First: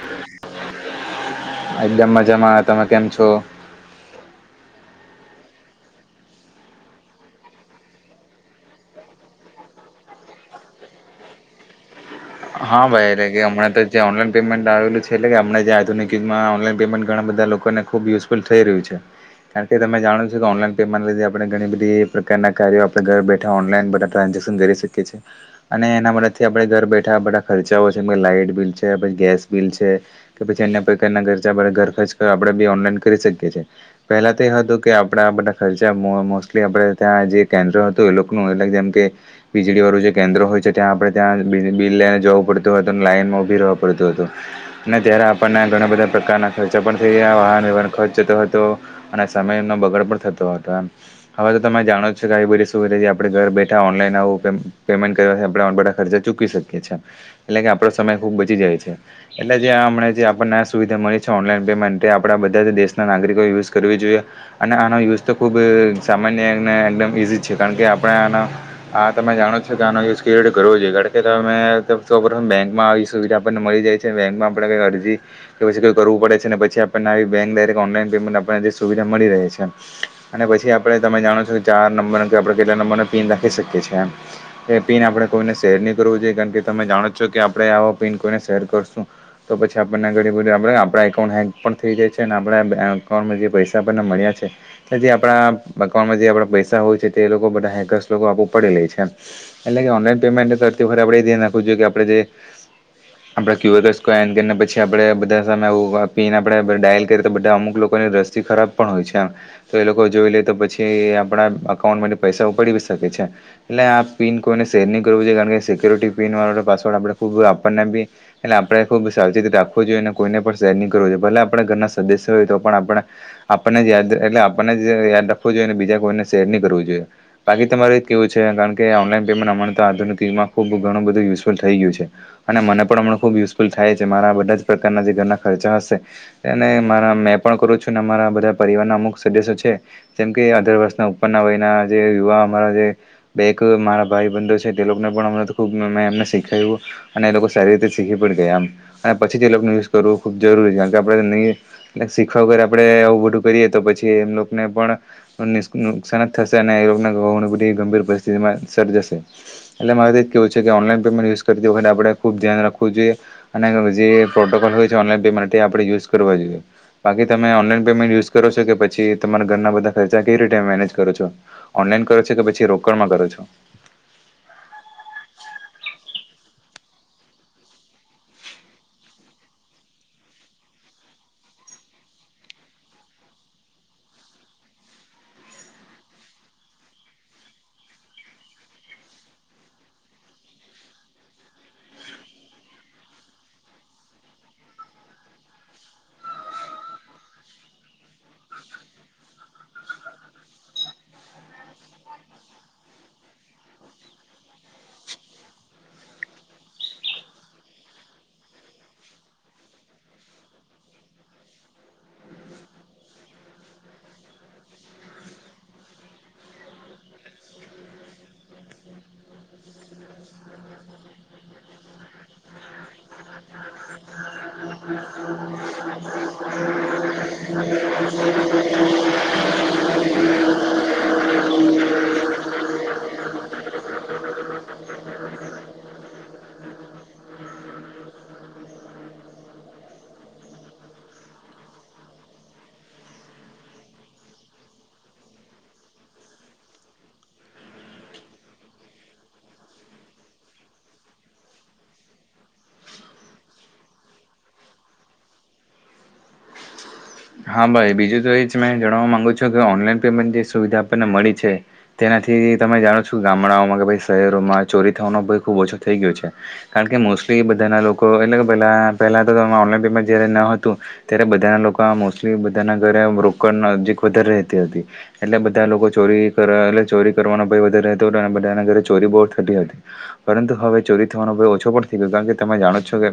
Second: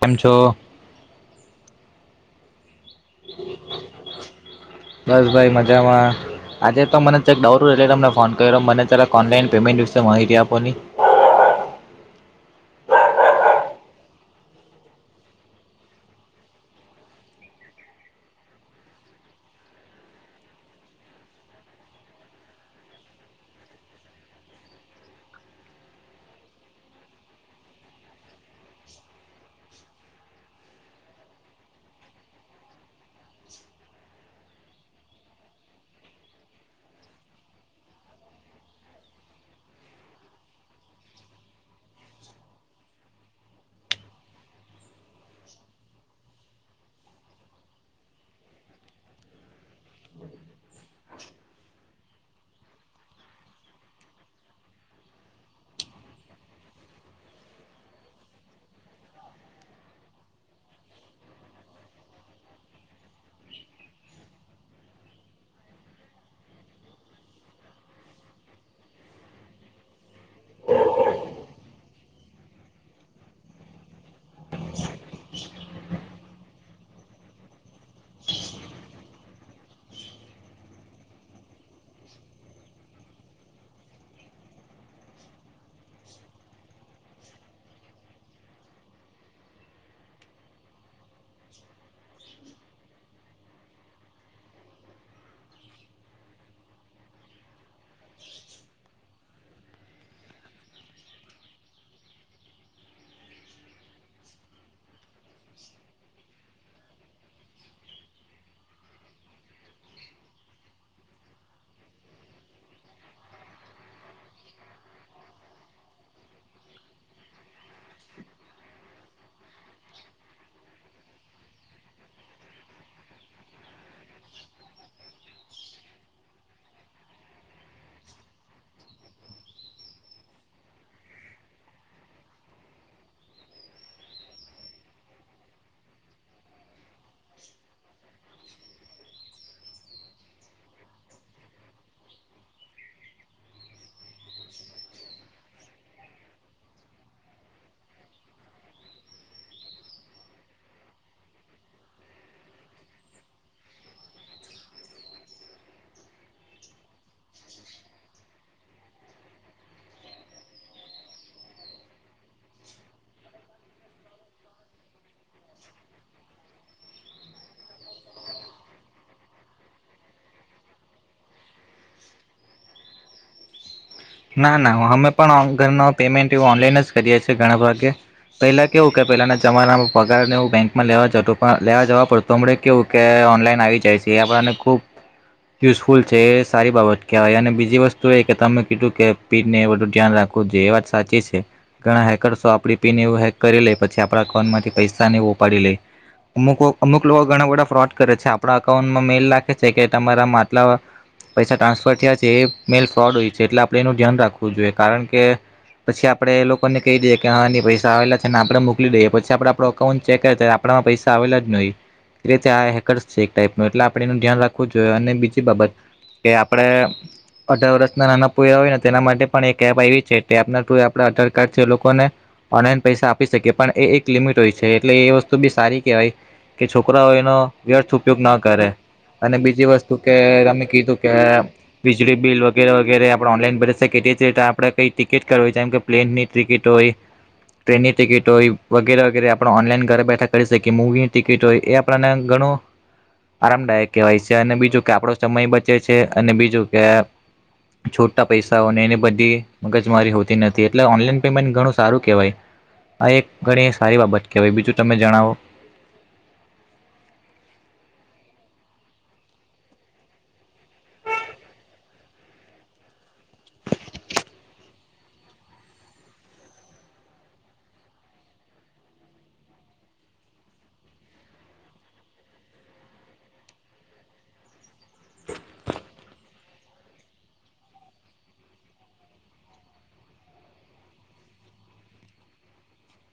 કેમ છો? એકદમ મજામાં. તમે કેમ છો? બસ ભાઈ મજામાં આજે તો મનેક દોરું એટલે તમને ફોન કર્યો મને ઓનલાઈન પેમેન્ટ વિશે માહિતી આપો ની. હા ભાઈ એટલે કે હણાં તો જે ઓનલાઈન પેમેન્ટ આવેલું છે એટલે કે આપણા આધુનિક યુગમાં ઓનલાઈન પેમેન્ટ ઘણા બધા લોકોને ખુબ યુઝફુલ થઈ રહ્યું છે, કારણ કે તમે જાણો છો કે ઓનલાઈન પેમેન્ટથી આપણે ઘણી બધી પ્રકારના કાર્યો આપણે ઘર બેઠા ઓનલાઈન બધા ટ્રાન્ઝેક્શન કરી શકીએ છીએ, અને એના મદથી આપણે ઘર બેઠા બધા ખર્ચાઓ છેમ લાાઈટ બિલ છે પછી ગેસ બિલ છે કે પછી એન્ય પ્રકારના ખર્ચા ઘર ખર્ચ આપણેે બી ઓનલાઈન કરી શકીએ છએ પહેલા તે હતું કે આપડા બધા ખર્ચા મોસ્ટલી આપણેે ત્યાં જે કેન્દ્રો હતું એ લોકોનું એટ જેમ કે વીજળી વાળું જે કેન્દ્રો હોય છે ત્યાં આપણે ત્યાં બિલ લઈને જોવું પડતું હતું અને લાઈઇનમાં ઊભી રહેવુ પડતું હતું, અને ત્યારે આપણને ઘણા બધા પ્રકારના ખર્ચા પણ થઈ ગયા વાહન વ્યવહાર ખર્ચ જતો હતો, અને સમયનો બગડ પણ થતો હતો હવે તો તમે જાણો જો કે આવી બધી સુવિધા જે આપણે ઘર બેઠા ઓનલાઈન આવું પેમેન્ટ કરવાથી આપણે બધા ખર્ચા ચૂકવી શકીએ. એટલે કે આપણો સમય ખૂબ બચી જાય છે એટલે જે હમણા જે આપણને આ સુવિધા મળી છે ઓનલાઈન પેમેન્ટ એ આપણા બધા જ દેશના નાગરિકોએ યુઝ કરવી જોઈએ અને આનો યુઝ તો ખૂબ સામાન્યને એકદમ ઇઝી છે કારણ કે આપણે આનો આ તમે જાણો છો કે આનો યુઝ કેવી રીતે કરવો જોઈએ કારણ કે અમેપ બેંકમાં આવી સુવિધા આપણને મળી જાય છે બેંકમાં આપણે કંઈ અરજી કે પછી કોઈ કરવું પડે છે, ને પછી આપણને આવી બેંક ડાયરેક્ટ ઓનલાઈન પેમેન્ટ આપણને જે સુવિધા મળી રહે છે અને પછી આપણે તમે જાણો છો કે ચાર નંબર કે આપણે કેટલા નંબરને પિન રાખી શકીએ છીએ એમ, એ પિન આપણે કોઈને શેરની કરવું જોઈએ કારણ કે તમે જાણો છો કે આપણે આ પિન કોઈને શેર કરશું તો પછી આપણને ઘણી બધી આપ આપણા એકકાઉન્ટ હેક પણ થઈ જાય છે અને આપણા અઉન્ટમાં જે પૈસા આપણને મળ્યા છે્યા જે આપણા અઉન્ટમાં જે આપણા પૈસા હોય છે તે એ લોકો બધા હેકર્સ લોકો આપું પડે લે છે એટલે કે ઓનલાઈન પેમેન્ટ આપણેે ધ્યાન રાખવું જોઈએ કે આપણે જે આપડા ક્યુઆર સ્કેન કરીને પછી આપડે બધા સામે આવ પીન આપણે ડાયલ કરીએ તો બધા અમુક લોકોની રસ્તી ખરાબ પણ હોય છે, આમ તો એ લોકો જોઈ લે તો પછી આપણા અઉન્ટમાં પૈસા ઉપાડી શકે છે, એટલે આ પીન કોઈને શેર નહી કરવું જોઈએ કારણ કે સિક્યોુરિટી પિન વાળા પાસવર્ડ આપણે ખૂબ આપણને બી એટલે આપણે ખૂબ સાવચીતી રાખવું જોઈએ અને કોઈને પણ શેર નહીં કરવો જોઈએ ભલે આપણે ઘરના સદસ્ય હોય તો પણ આપણે આપણને જ યાદ એટલે આપણને જ યાદ રાખવું જોઈએ અને બીજા કોઈને શેર નહીં કરવું જોઈએ બાકી તમારે એ જ કેવું છે કારણ કે ઓનલાઈન પેમેન્ટ અમં તો આધુનિકમાં ખૂબ ઘણું બધું યુઝફુલ થઈ ગયું છે અને મને પણ હમણાં ખૂબ યુઝફુલ થાય છે મારા બધા જ પ્રકારના જે ઘરના ખર્ચા હશે અને મારા મેં પણ કરું છું અરા બધા પરિવારના અમુક સદસ્યો છે જેમ કે અઢર વર્ષના ઉપરના વયના જે યુવા અમારા જે બેક મારા ભાઈ બંધો છે તે લોકોને પણ હમણાં ખૂબ મેં એમને શીખાય્યું અને એ લોકો સારી રીતે શીખી પણ ગયા એમ અને પછી જ એ લોકોનું યુઝ કરવું ખૂબ જરૂરી છે કારણ કે આપણે નહીં શીખવા વગર આપણે આવું બધું કરીએ તો પછી એમ લોકોને પણ નુકસાન જ થશે અને એ લોકોને ઘની બધી ગંભીર પરિસ્થિતિમાં સર્જશે એટલે મારે કેવું છે કે ઓનલાઈન પમેન્ટ યુઝ કરતી વખતે આપણે ખુબ ધ્યાન રાખવું જોઈએ અને જે પ્રોટોકોલ હોય છે ઓનલાન પેમેન્ટ માટે આપણે યુઝ કરવા જોઈએ બાકી તમે ઓનલાઈન પેમેન્ટ યુઝ કરો છો કે પછી તમારા ઘરના બધા ખર્ચા કઈ રીતે મેનેજ કરો છો ઓનલાઈન કરો છો કે પછી રોકડમાં કરો છો? ના ના અમે પણ ઓન ઘરનો પેમેન્ટ એવું ઓનલાઈન જ કરીએ છીએ ઘણા ભગે પહેલા કેવું કે પહેલાના તમારા પગારને હું બેંકમાં લેવા જતો પણ લેવા જવા પડત તો હમણા કેવું કે ઓનલાઈન આવી જાય છે એ આપણને ખૂબ યુઝફુલ છે એ સારી બાબત કહેવાય અને બીજી વસ્તુ એ કે તમે કીધું રાખવું જોઈ એ વાત સાચી છે ઘણા હેકર્સો આપ પીન એવ હેક કરી લે પછી આપણા અઉન્ટમાંથી પૈસા નહી ઉપાડી લે અમુક અમુક લોકો ઘણા બધા ફ્રોડ કરે છે આપણા અકાઉન્ટમાં મેલ રાખે છે કે તમારામાં આટલા પૈસા ટ્રાન્સફર થયા છે એ મેલ ફ્રોડ હોય છે એટ આપ એનું ધ્યાન રાખવું જોઈએ કારણ કે પછી આપણે એ લોકોને કહી દઈએ કે હા એ પૈસા આવેલા છે ને આપણે મોકલી દઈએ પછી આપડે આપો અઉન્ટ ચેક કર આપણામાં પૈસા આવેલા જ નહી એ રીતે આ હેકર્સ છે એક ટાઈપ ન એટલે આપણે એનું ધ્યાન રાખવું જોઈએ અને બીજી બાબત કે આપણે અઢાર વર્ષના નાના કો હો ને તેના માટે પણ એક એપ આવી છે કેના ટુ આપ આધાર કાર્ડ છે એ લોકોને ઓનલાઈન પૈસા આપી શકીએ પણ એ એક લિમિટ હોય છે એટલે એ વસ્તુ બી સારી કહેવાય કે છોકરાઓ એનો વ્યર્થ ઉપયોગ ન કરે અને બીજી વસ્તુ કે અમે કીધું કે વીજળી બિલ વગેરે વગેરે ઓનલાઈન ભરી શકીએ તે જ રીતે આપણે કઈ ટિકિટ કરવી જેમ કે પ્લેનની ટિકિટ હોય ટ્રેનની ટિકિટ હોય વગેરે વગેરે આપણે ઓનલાઈન ઘરે બેઠા કરી શકીએ મૂવીની ટિકિટ હોય એ આપણને ઘણું આરામદાયક કહેવાય છે અને બીજું કે આપણો સમય બચે છે અને બીજું કે છોટા પૈસાઓ ને એની બધી મગજ મારી હોતી નથી એટલે ઓનલાઈન પેમેન્ટ ઘણું સારું કહેવાય, આ એક ઘણી સારી બાબત કહેવાય બીજું તમે જણાવો. હા ભાઈ બીજું તો એ જ મે જણવા માંગુ છું કે ઓનલાઈન પેમેન્ટ જે સુવિધા આપણને મળી છે, તેનાથી તમે જાણો શું ગામડાઓમાં કે ભાઈ શહેરોમાં. ચોરી થવાનો ભ ખૂબ ઓછો થઈ ગયો છે, કારણ કે મોસ્ટલી બધાના લોકો એટલે કે પહેલાં પહેલાં તોમે ઓનલાઈન પેમેન્ટ જ્યારે ન હતું, ત્યારે બધાના લોકો મોસ્ટલી બધાના ઘરે રોકડ નજીક વધારે રહેતી હતી, એટલે બધા લોકો ચોરી કરવા એટલે ચોરી કરવાનો ભય વધારે રહેતો હતો, અને બધાના ઘરે ચોરી બહુ થતી હતી પરંતુ હવે ચોરી થવાનો ભય ઓછો પણ થઈ ગયો, કારણ કે તમે જાણો જ છો કે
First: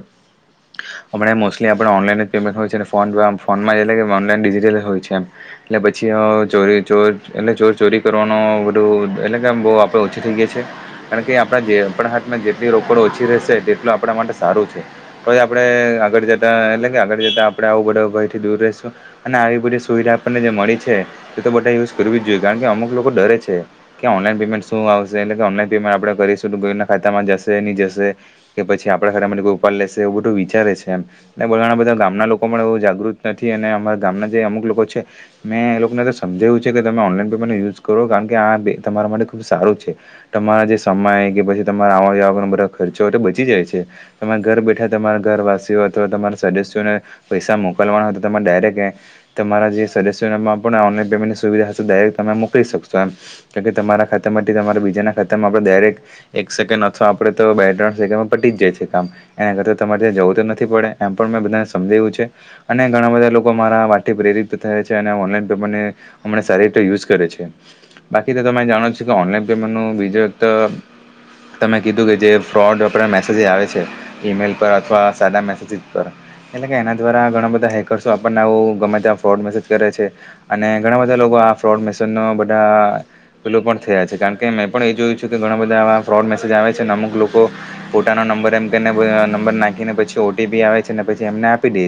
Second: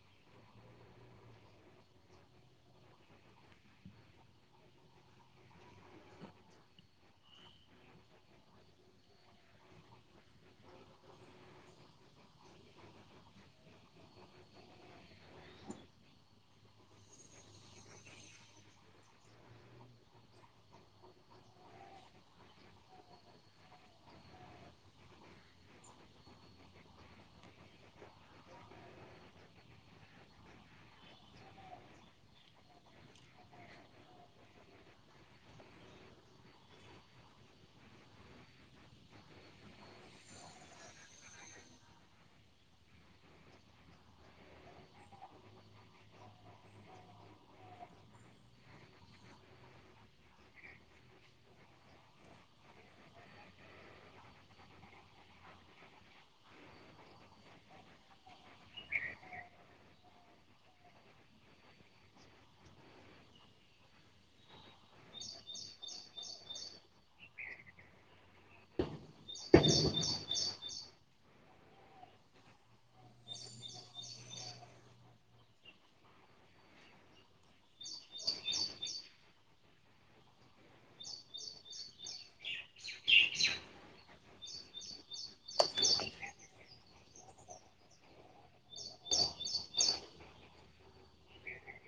હમણા મોસ્ટલી આપણે ઓનલાઈન જ પેમેન્ટ હોય છે ફોન ફોનમાં એટ ઓનલાઈન ડિજિટલ હોય છે એમ એટલે પછી ચોરી ચોર એટલે ચોર ચોરી કરવાનો બધું એટલે કેમ બહુ આપણે ઓછી થઈ ગયા છીએ કારણ કે આપણા જે આપણા હાથમાં જેટલી રોકડ ઓછી રહેશે તેટલો આપણા માટે સારું છે તો આપણે આગળ જતાં એટલે કે આગળ જતાં આપણે આવું બધા ભયથી દૂર રહેશું. અને આવી બધી સુવિધા આપણને જે મળી છે એ તો બધા યુઝ કરવી જ જોઈએ કારણ કે અમુક લોકો ડરે છે કે ઓનલાઈન પેમેન્ટ શું આવશે એટલે કે ઓનલાન પેમેન્ટ આપણે કરીશું કોના ખાતામાં જશે નહી જશે કે પછી આપડા ખાતામાં કોઈ ઉપાર લેશે એવું બધું વિચારે છે એમ બણા બધા ગામના લોકો પણ એવું જાગૃત નથી અને રા ગામના જે અમુક લોકો છે મેં એ લોકોને તો સમજાવું છે કે તમે ઓનલાઈન પેમેન્ટ યુઝ કરો કારણ કે આ બે તમારા માટે ખૂબ સારું છે તમારા જે સમય કે પછી તમારા આવા જવા બધા ખર્ચો હોય તો બચી જાય છે તમે ઘર બેઠા તમારા ઘરવાસીઓ અથવા તમારા સદસ્યોને પૈસા મોકલવાના હોય તો તમારે ડાયરેક્ટ તમારા જે સદસ ઓનલાન પેમેન્ટની સુવિધા હશે ડાયક તમે મોકલી શકશો એમ તમારા ખાતા માંથી તમારા બીજાના ખાતામાં ડાયરેક્ટ એક સેકન્ડ અથવા આપડ તો બે ત્રણ સેકન્ડ પટી જ જાય છે કામ એના કરતા તમારે ત્યાં જવું તો નથી પડે એમ પણ મેં બધાને સમજ્યું છે અને ઘણા બધા લોકો લોકો મારા વાથી પ્રેરિત થાય છે અને ઓનલાઈન પેમેન્ટને હમને સારી રીતે યુઝ કરે છે બાકી તો તમે જાણો છ કે ઓનલાઈન પેમેન્ટનું બીજ વખત તમે કીધું કે જે ફ્રોડરા મેસેજ આવે છે ઈમેલ પર અથવા સાદા મેસેજસ પર એટલે કે એના દ્વારા ઘણા બધા હેકર્સ આપને આવ ગમે ત્યાં ફ્રોડ મેસેજ કરે છે અને ઘણા બધા લોકો આ ફ્રોડ મેસેજ ન બધા પલો પણ થયા છે કારણ કે મેં પણ એ જોયું કે ઘણા બધા ફ્રોડ મેસેજ આવે છેને અમુક લોકો પોતાનો નંબર એમને નંબર નાખીને પછી ઓ ટી પી આવે છે પછી એમને આપી દે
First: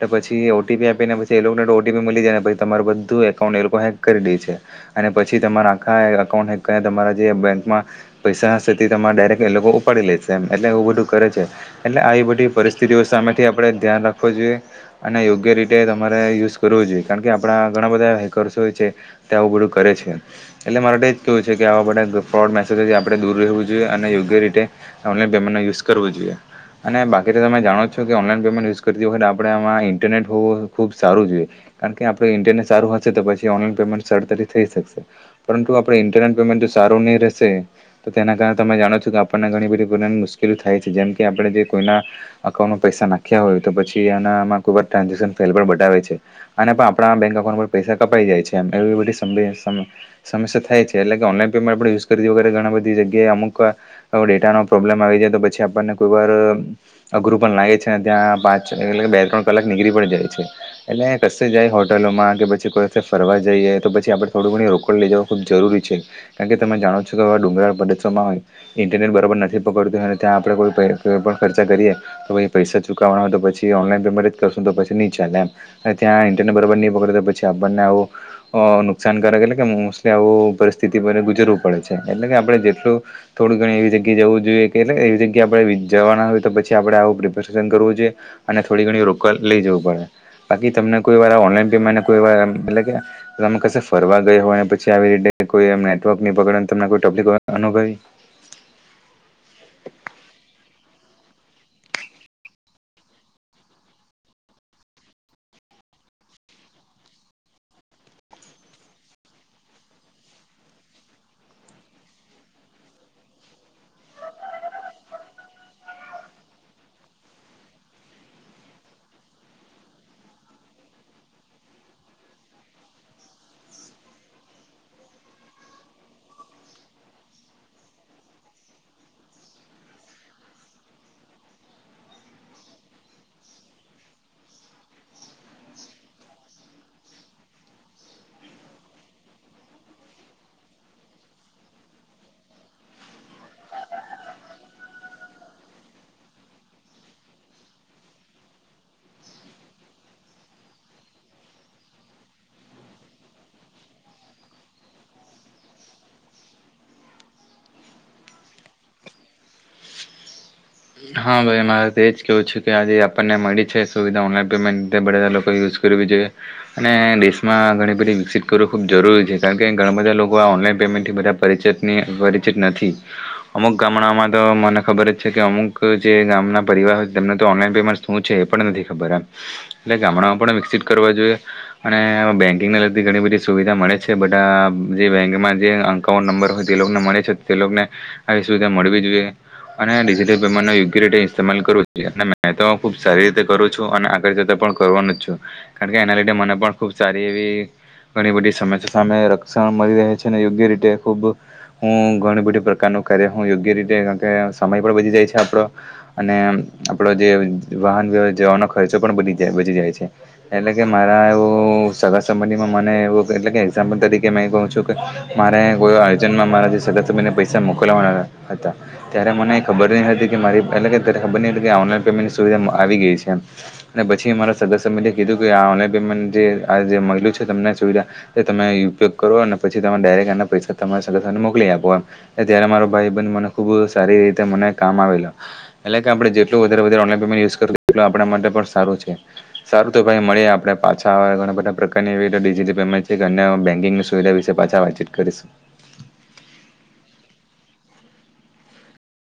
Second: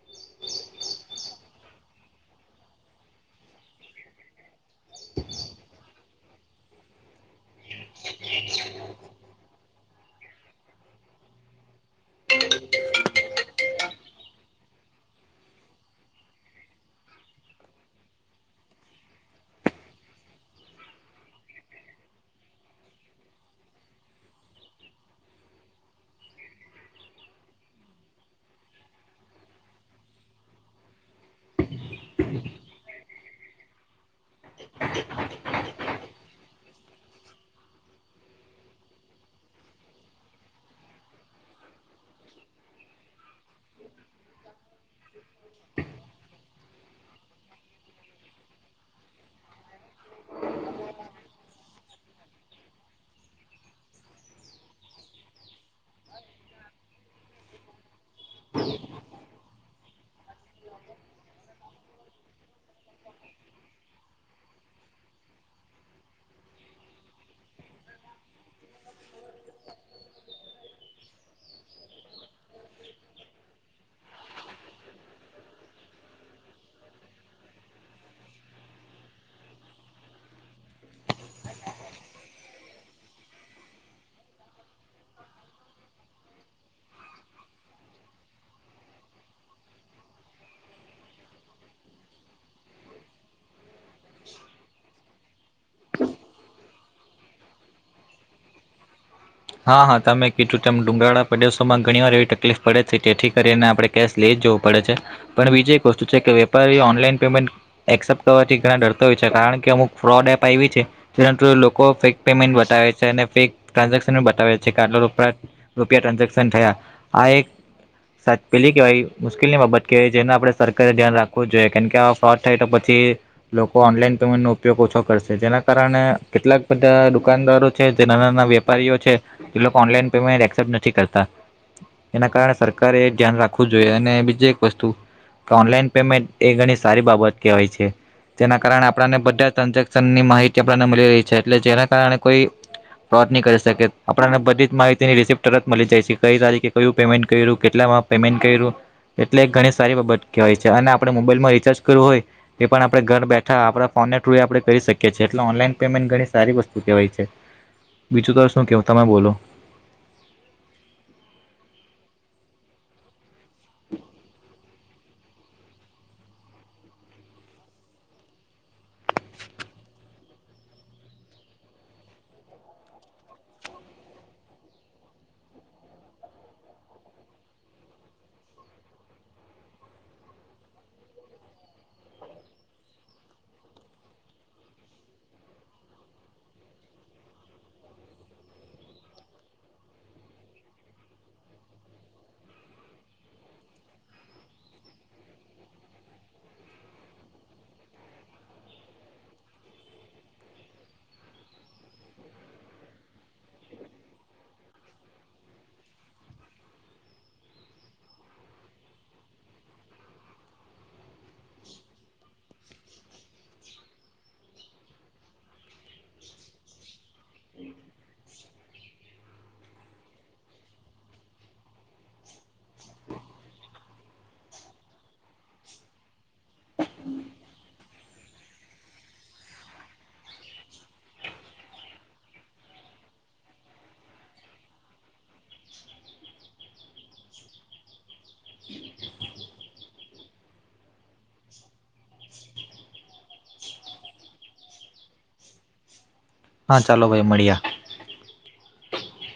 છે પછી પછી ઓટીપી આપીને પછી એ લોકોને ઓટીપી મળી જાય પછી તમાર બધું એકાઉન્ટ એ લોકો હેક કરી દે છે, અને પછી તમારા આખા એકાઉન્ટ હેક કરીને તમારા જે બેંકમાં પૈસા હશેથી તમારે ડાયરેક્ટ એ લોકો ઉપાડી લે છે. તેમ એટલે એવું બધું કરે છે એટલે આવી બધી પરિસ્થિતિઓ સામેથી આપણે ધ્યાન રાખવું જોઈએ. અને યોગ્ય રીતે તમારે યુઝ કરવો જોઈએ કારણ કે આપણા ઘણા બધા હેકર્સોય છે તે આવું બધું કરે છે એટલે મારે એ જ કેવું છે કે આવા બા ફ્રોડ મેસેજો છે આપણે દૂર રહેવું જોઈએ અને યોગ્ય રીતે ઓનલાઈન પેમેન્ટનો યુઝ કરવું જોઈએ અને બાકી તો તમે જાણો છો કે ઓનલાઈન પેમેન્ટ યુઝ કરતી વખતે આપણે આમા ઈ ઇન્ટરનેટ હોવું ખૂબ સારું જોઈએ કારણ કે આપણે ઇન્ટરનેટ સારું હશે તો પછી ઓનલાઈન પેમેન્ટ સરળતાથી થઈ શકશે પરંતુ આપણે ઇન્ટરનેટ પેમેન્ટ સારું નહી રહેશે તો તેના કારણે તમે જાણો છો કે આપણને ઘણી બધીની મુશ્કેલી થાય છે જેમ કે આપણે જે કોઈના અકાઉન્ટમાં પૈસા નાખ્યા હોય તો પછી એનામાં ખૂબ જ ટ્રાન્ઝેક્શન ફેલ પણ બતાાવવે છે અને આપણા બેંક અકાઉન્ટ પર પૈસા કપાઈ જાય છે એમ એવી બધી સમ સમસ્યા થાય છે એટલે કે ઓનલાઈન પેમેન્ટ આપણે યુઝ કરીતી વગર ઘણા બધી જગ્યાએ અમુક ડેટાનો પ્રોબ્લેમ આવી જાય તો પછી આપણને કોઈ વાર અઘરું પણ લાગે છે ને ત્યાં પાંચ એટલે બે ત્રણ કલાક નીકળી પણ જાય છે એટલે કશે જાય હોટલોમાં કે પછી કોઈસે ફરવા જઈએ તો પછી આપણે થોડી ઘણી રોકડ લઈ જવું ખૂબ જરૂરી છે કારણ કે તમે જાણો છો કે હવા ડુંગળ પદશોમાં હોય ઇન્ટરનેટ બરાબર નથી પકડતું હોય અને ત્યાં આપણે કોઈ પઈ પણ ખર્ચા કરીએ તો પછી પૈસા ચૂકવવાના હોય તો પછી ઓનલાઈન પેમેન્ટ જ કરશુ પછી ની ચાલે એમ ત્યાં ઇન્ટરનેટ બરાબર નહી પકડે તો પછી આપણને આવું અ નુકસાનકારક એટલે કે મોસ્ટલી આવું પરિસ્થિતિ પર ગુજરવું પડે છે એટલે કે આપણે જેટલું થોડું ઘણી એવી જગ્યાએ જવું જોઈએ કે એટલે એવી જગ્યાએ આપણે જવાના હોય તો પછી આપણેે આવું પ્રિપેરેશન કરવું જોઈએ અને થોડી ઘણી રો લઈ જવું પડે બાકી તમને કોઈ વાર ઓનલાઈન પેમેન્ટ તમે કસે ફરવા ગયા હોય પછી આવી રીતે કોઈ નેટવર્ક ની પકડે તફલીલી અનુભવી હા હા તમે કીધું ડુંગાળા પડદેશોમાં ઘણી વાર એવી તકલીફ પડે છે જેથી કરીને આપણે કેશ લઈ જ જવું પડે છે પણ બીજી એક વસ્તુ છે કે વેપારી ઓનલાઈન પેમેન્ટ એસેપ્ટ કરવાથી ઘણા ડરતા હોય છે કારણ કે અમુક ફ્રોડ એપ આવી છે તે લોકો ફેક પેમેન્ટ બતાવે છે અને ફેક ટ્રાન્ બતાવે છે આટલા રોકડા રૂપિયા ટ્રાન્ઝેક્શન થયા આ એક પેલી કેવાય મુશ્કેલની બાબત કેવાય જેને આપણે સરકારે ધ્યાન રાખવું જોઈએ કેન કે આવા ફ્રોડ થાય તો પછી લોકો ઓનલાઈન પેમેન્ટ ઉપયોગ ઓછો કરશે જેના કારણે કેટલાક બધા દુકાનદારો છે જેના નાના વેપારીઓ છે જે લોકો‌ ઓનલાઈન પેમેન્ટ એસેપ્ટ નથી કરતા એના કારણે સરકારે એ ધ્યાન રાખવું જોઈએ અને બીજી એક વસ્તુ ઓનલાઈન પેમેન્ટ એ ઘણી સારી બાબત કહેવાય છે તેના કારણે આપને બધા ટ્રાન્ઝેક્શનની માહિતી આપને મલી રહી છે એટલે જેના કારણે કોઈ ફોડ ની શકે આપણને બધી જ માહિતીની રિસીપત તરત મલી જાય છે કઈ તારીખે કયું પેમેન્ટ કર્યું કેટલામાં પેમેન્ટ કર્યું એટલે ઘણી સારી બાબત કહેવાય છે અને આપણે મોબાઈલમાં રિચાર્જ કરવું હોય તે પણ આપણે ઘર બેઠા આપણા ફોનના થ્રુએ આપણે કરી શકીએ છીએ એટલે ઓનલાઈન પેમેન્ટ ઘણી સારી વસ્તુ કહેવાય છે બીજું તો શું કેવ તમે બોલો હા ભાઈ મારે તો એ જ કેવું છે કે આજે આપને મળી છે સુવિધા ઓનલાન પેમેન્ટ તે બધ બધા લોકોએ યુઝ કરવી જોઈએ અને દેશમાં ઘણી બધી વિકસિત કરવું ખૂબ જરૂરી છે કારણ કે ઘણા બધા લોકો આ ઓનલાઈન પેમેન્ટથી બધા પરિચિતની પરિચિત નથી અમુક ગામડાઓમાં તો મને ખબર જ છે કે અમુક જે ગામના પરિવાર હોય તેમને તો ઓનલાઈન પેમેન્ટ શું છે એ પણ નથી ખબર એમ એટલે ગામડામાં પણ વિકસિત કરવા જોઈએ અને બેન્કિંગને લગતી ઘણી બધી સુવિધા મળે છે બધા આ જે બેંકમાં જે અકાઉન્ટ નંબર હોય તે લોકોને મળે છે તે લોકોને આવી સુવિધા મળવી જોઈએ અને ડિજિટલ પેમેન્ટનો યોગ્ય રીતે ઇટસ્માલ કરવું છે અને મેં તો ખૂબ સારી રીતે કરું છું અને આગળ જતા પણ કરવાનું જ છું કારણ કે એના લીધે મને પણ ખૂબ સારી એવી ઘણી બધી સમસ્યા સામે રક્ષણ મળી રહે છે અને યોગ્ય રીતે ખૂબ હું ઘણી બધી પ્રકારનું કાર્ય હું યોગ્ય રીતે કારણ કે સમય પણ બચી જાય છે. આપણો અને આપણો જે વાહન વ્યવ જવાનો ખર્ચો પણ બચી બચી જાય છે એટલે કે મારા એવું સગા સંબંધીમાં મને એવું એટલે કે એક્ઝામ્પલ તરીકે મે કહું છું કે મારે કો અર્જન્ટમાં મારા જે સગા સંબંધીને પૈસા મોકલવાના હતા ત્યારે મને ખબર નહી હતી કે મારી એટલે કે ત્યારે ખબર ની એટલે કે ઓનલાઈન પેમેન્ટની સુવિધા આવી ગઈ છે એમ અને પછી મારા સગસબંધએ કીધું કે આ ઓનલાઈન પેમેન્ટ જે આ જે મયલુ છે તમને સુવિધા એ તમે ઉપયોગ કરો અને પછી તમે ડાયરેક્ટ આના પૈસા તમારા સગાસને મોકલી આપો એમ ત્યારે મારો ભાઈ બને મને ખૂબ સારી રીતે મને કામ આવેલા એટલે કે આપણે જેટલું વધારે વધારે ઓનલાઇન પેમેન્ટ યુઝ કરશુ તેટલુ આપણા માટે પણ સારું છે સારું તો ભાઈ મળયે પાછા ધણા બધા પ્રકારની એવી રીતે ડિજિટલ પેમેન્ટ છે કે અન્ય બેન્કિંગ સુવિધા વિસે પાછા વાતચીત કરીશ હા ચાલો ભાઈ મળીયા